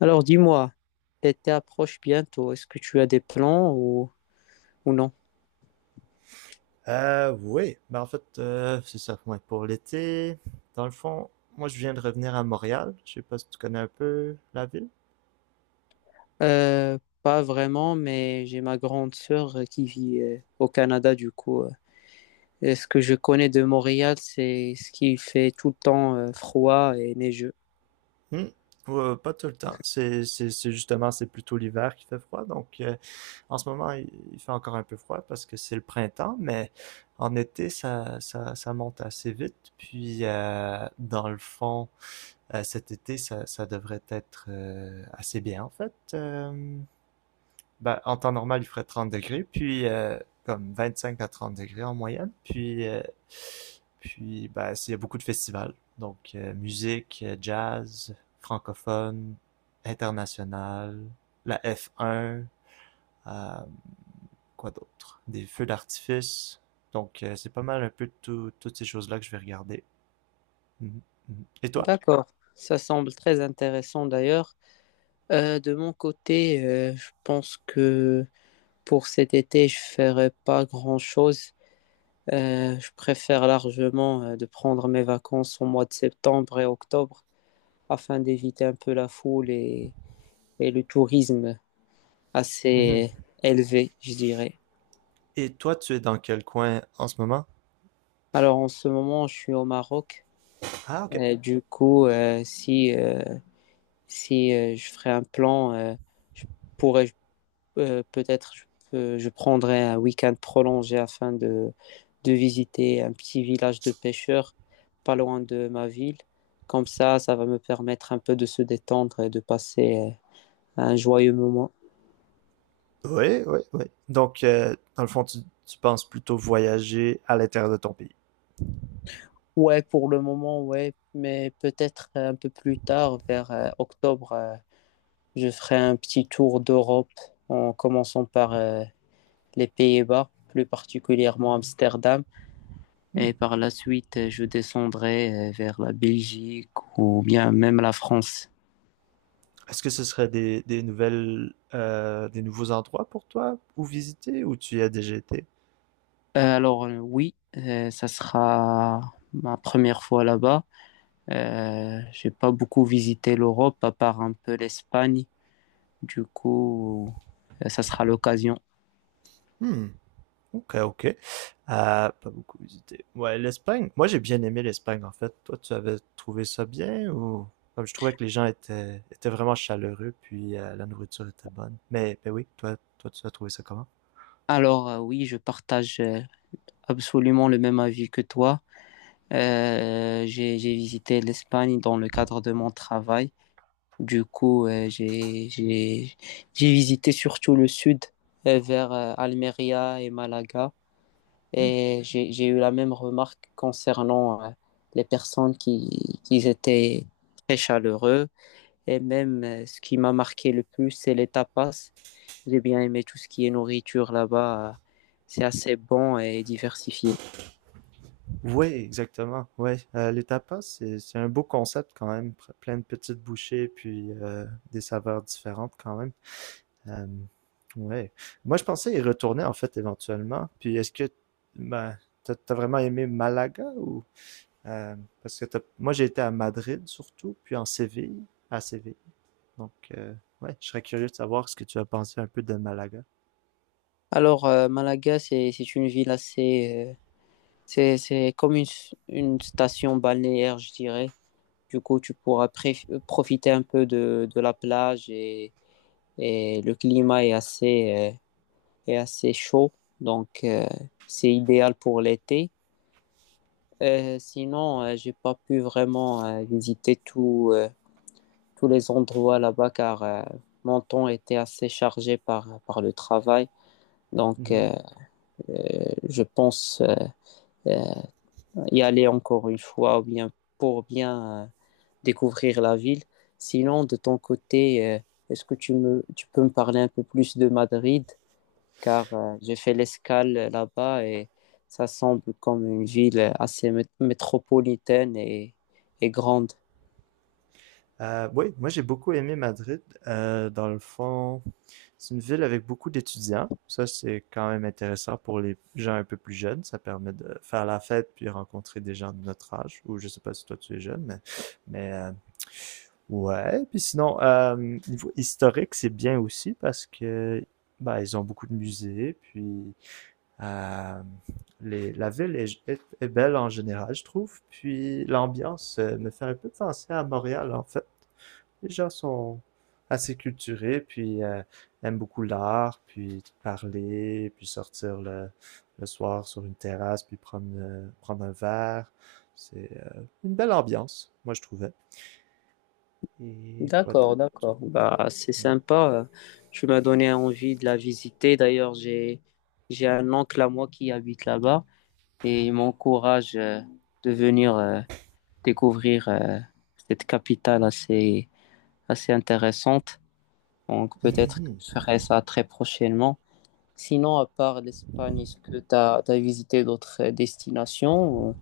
Alors dis-moi, l'été approche bientôt. Est-ce que tu as des plans ou non? Oui, mais en fait, c'est ça. Ouais, pour l'été, dans le fond, moi je viens de revenir à Montréal. Je sais pas si tu connais un peu la ville. Pas vraiment, mais j'ai ma grande sœur qui vit au Canada du coup. Et ce que je connais de Montréal, c'est ce qui fait tout le temps froid et neigeux. Hmm. Ouais, pas tout le temps. C'est justement, c'est plutôt l'hiver qui fait froid. Donc, en ce moment, il fait encore un peu froid parce que c'est le printemps, mais en été, ça monte assez vite. Puis, dans le fond, cet été, ça devrait être assez bien, en fait. Ben, en temps normal, il ferait 30 degrés, puis comme 5 à 30 degrés en moyenne. Puis, puis ben, il y a beaucoup de festivals. Donc, musique, jazz, francophone, international, la F1, euh, quoi d'autre? Des feux d'artifice. Donc, c'est pas mal un peu toutes ces choses-là que je vais regarder. Mhm, mhm. Et toi? D'accord, ça semble très intéressant d'ailleurs. De mon côté, je pense que pour cet été, je ferai pas grand-chose. Je préfère largement de prendre mes vacances au mois de septembre et octobre, afin d'éviter un peu la foule et le tourisme Mhm. assez élevé, je dirais. Et toi, tu es dans quel coin en ce moment? Alors en ce moment, je suis au Maroc. Ah, ok. Et du coup, si, si je ferais un plan, je pourrais peut-être je prendrais un week-end prolongé afin de visiter un petit village de pêcheurs pas loin de ma ville. Comme ça va me permettre un peu de se détendre et de passer un joyeux moment. Oui, oui, oui. Donc, dans le fond, tu penses plutôt voyager à l'intérieur de ton pays. Ouais, pour le moment, ouais, mais peut-être un peu plus tard, vers octobre, je ferai un petit tour d'Europe en commençant par les Pays-Bas, plus particulièrement Amsterdam, Hmm. et par la suite, je descendrai vers la Belgique ou bien même la France. Est-ce que ce serait des nouvelles, des nouveaux endroits pour toi ou visiter ou tu y as déjà été? Oui, ça sera ma première fois là-bas. J'ai pas beaucoup visité l'Europe, à part un peu l'Espagne, du coup, ça sera l'occasion. Hmm. Ok, ok. Pas beaucoup visité. Ouais, l'Espagne. Moi, j'ai bien aimé l'Espagne, en fait. Toi, tu avais trouvé ça bien ou... Comme je trouvais que les étaient vraiment chaleureux, puis la nourriture était bonne. Mais oui, toi, tu as trouvé ça comment? Oui, je partage absolument le même avis que toi. J'ai visité l'Espagne dans le cadre de mon travail. Du coup, j'ai visité surtout le sud, vers Almeria et Malaga. Et j'ai eu la même remarque concernant les personnes qui étaient très chaleureux. Et même, ce qui m'a marqué le plus, c'est les tapas. J'ai bien aimé tout ce qui est nourriture là-bas. C'est assez bon et diversifié. Ouais, exactement. Ouais, les tapas, c'est un beau concept quand même, plein de petites bouchées puis des saveurs différentes quand même. Euh, ouais. Moi, je pensais y retourner en fait éventuellement. Puis est-ce que ben, t'as vraiment aimé Malaga ou euh, parce que moi j'ai été à Madrid surtout, puis à Séville. Donc ouais, je serais curieux de savoir ce que tu as pensé un peu de Malaga. Malaga, c'est une ville assez, c'est comme une station balnéaire, je dirais. Du coup, tu pourras profiter un peu de la plage et le climat est assez chaud. Donc, c'est idéal pour l'été. Sinon, j'ai pas pu vraiment visiter tous les endroits là-bas car mon temps était assez chargé par, par le travail. Donc, Mhm. euh, euh, je pense euh, euh, y aller encore une fois ou bien pour bien découvrir la ville. Sinon, de ton côté, est-ce que tu, me, tu peux me parler un peu plus de Madrid? Car j'ai fait l'escale là-bas et ça semble comme une ville assez métropolitaine et grande. Oui, moi j'ai beaucoup aimé Madrid. Dans le fond. C'est une ville avec beaucoup d'étudiants. Ça, c'est quand même intéressant pour les gens un peu plus jeunes. Ça permet de faire la fête puis rencontrer des gens de notre âge. Ou je sais pas si toi tu es jeune, mais ouais. Puis sinon, niveau historique, c'est bien aussi parce que bah, ils ont beaucoup de musées. Puis euh, la ville est belle en général, je trouve. Puis l'ambiance me fait un peu penser à Montréal, en fait les gens sont assez culturés, puis aiment beaucoup l'art, puis parler, puis sortir le soir sur une terrasse, puis prendre un verre. C'est une belle ambiance, moi je trouvais. Et quoi D'accord, d'autre? d'accord. Bah, c'est sympa. Tu m'as donné envie de la visiter. D'ailleurs, j'ai un oncle à moi qui habite là-bas et il m'encourage de venir découvrir cette capitale assez intéressante. Donc Ouais. peut-être que je ferai ça très prochainement. Sinon, à part l'Espagne, est-ce que tu as visité d'autres destinations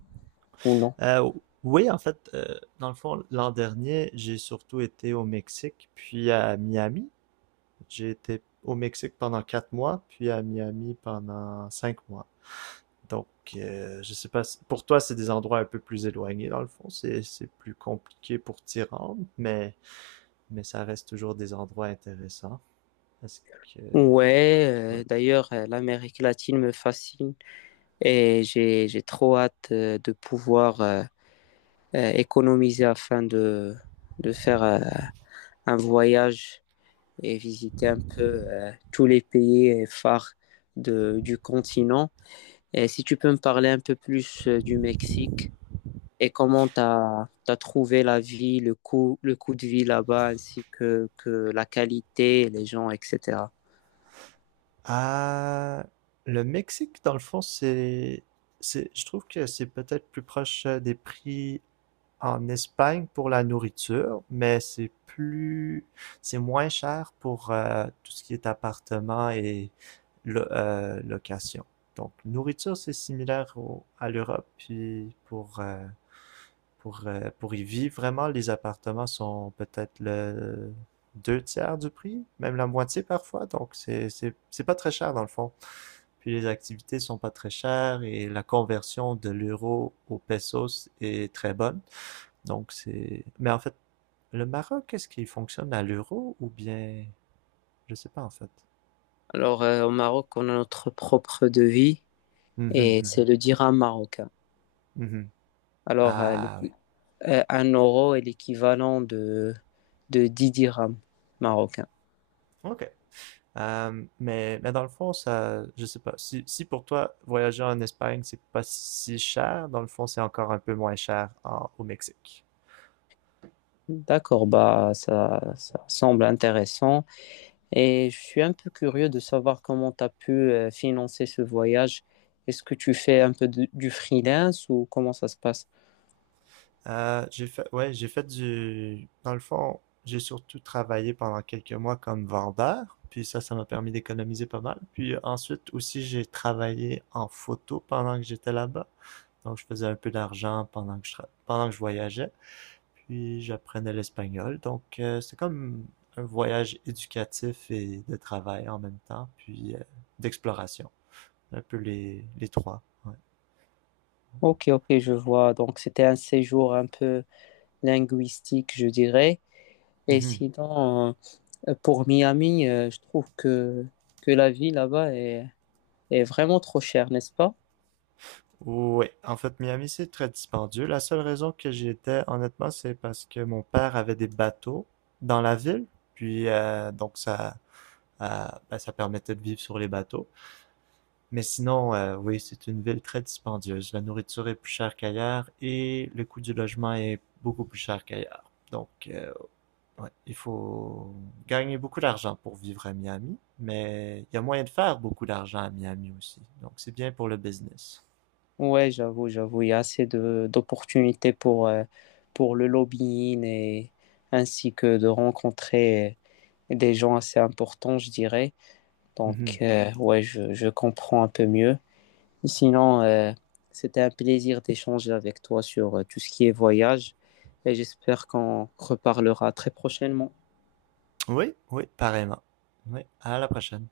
ou non? Euh, oui, en fait, dans le fond, l'an dernier, j'ai surtout été au Mexique, puis à Miami. J'ai été au Mexique pendant 4 mois, puis à Miami pendant 5 mois. Donc, je sais pas, pour toi, c'est des endroits un peu plus éloignés, dans le fond. C'est plus compliqué pour t'y rendre, mais ça reste toujours des endroits intéressants. Parce que, Ouais, ouais. D'ailleurs, l'Amérique latine me fascine, j'ai trop hâte de pouvoir économiser afin de faire un voyage et visiter un peu tous les pays phares de, du continent. Et si tu peux me parler un peu plus du Mexique et comment tu as trouvé la vie, le coût de vie là-bas, ainsi que la qualité, les gens, etc. Ah, le Mexique, dans le fond, c'est, je trouve que c'est peut-être plus proche des prix en Espagne pour la nourriture, mais c'est moins cher pour tout ce qui est appartement et location. Donc, nourriture, c'est similaire à l'Europe. Puis pour y vivre vraiment, les appartements sont peut-être le deux tiers du prix, même la moitié parfois. Donc, c'est pas très cher dans le fond. Puis les activités sont pas très chères et la conversion de l'euro au pesos est très bonne. Donc c'est... Mais en fait, le Maroc, est-ce qu'il fonctionne à l'euro ou bien... Je sais pas en fait. Alors, au Maroc, on a notre propre devis, Mhm, et mhm, c'est le dirham marocain. mhm. Alors, euh, Ah oui. Un euro est l'équivalent de 10 dirhams marocains. OK. Mais dans le fond, ça, je sais pas. Si, si pour toi, voyager en Espagne, c'est pas si cher, dans le fond, c'est encore un peu moins cher au Mexique. D'accord, bah ça, ça semble intéressant. Et je suis un peu curieux de savoir comment tu as pu financer ce voyage. Est-ce que tu fais un peu du freelance ou comment ça se passe? J'ai fait dans le fond, j'ai surtout travaillé pendant quelques mois comme vendeur, puis ça m'a permis d'économiser pas mal. Puis ensuite aussi, j'ai travaillé en photo pendant que j'étais là-bas. Donc, je faisais un peu d'argent pendant que pendant que je voyageais. Puis, j'apprenais l'espagnol. Donc, c'est comme un voyage éducatif et de travail en même temps, puis d'exploration. Un peu les trois. Ok, ok, je vois. Donc c'était un séjour un peu linguistique, je dirais. Et Ouais. sinon, pour Miami, je trouve que la vie là-bas est, est vraiment trop chère, n'est-ce pas? Ouais, en fait, Miami, c'est très dispendieux. La seule raison que j'y étais, honnêtement, c'est parce que mon père avait des bateaux dans la ville, puis donc ça, euh, ben, ça permettait de vivre sur les bateaux. Mais sinon, oui, c'est une ville très dispendieuse. La nourriture est plus chère qu'ailleurs et le coût du logement est beaucoup plus cher qu'ailleurs. Donc, ouais, il faut gagner beaucoup d'argent pour vivre à Miami, mais il y a moyen de faire beaucoup d'argent à Miami aussi. Donc, c'est bien pour le business. Ouais, j'avoue, j'avoue, il y a assez de d'opportunités pour le lobbying et ainsi que de rencontrer des gens assez importants, je dirais. Donc, ouais, je comprends un peu mieux. Sinon, c'était un plaisir d'échanger avec toi sur tout ce qui est voyage et j'espère qu'on reparlera très prochainement. Oui, oui, pareillement. Oui, à la prochaine.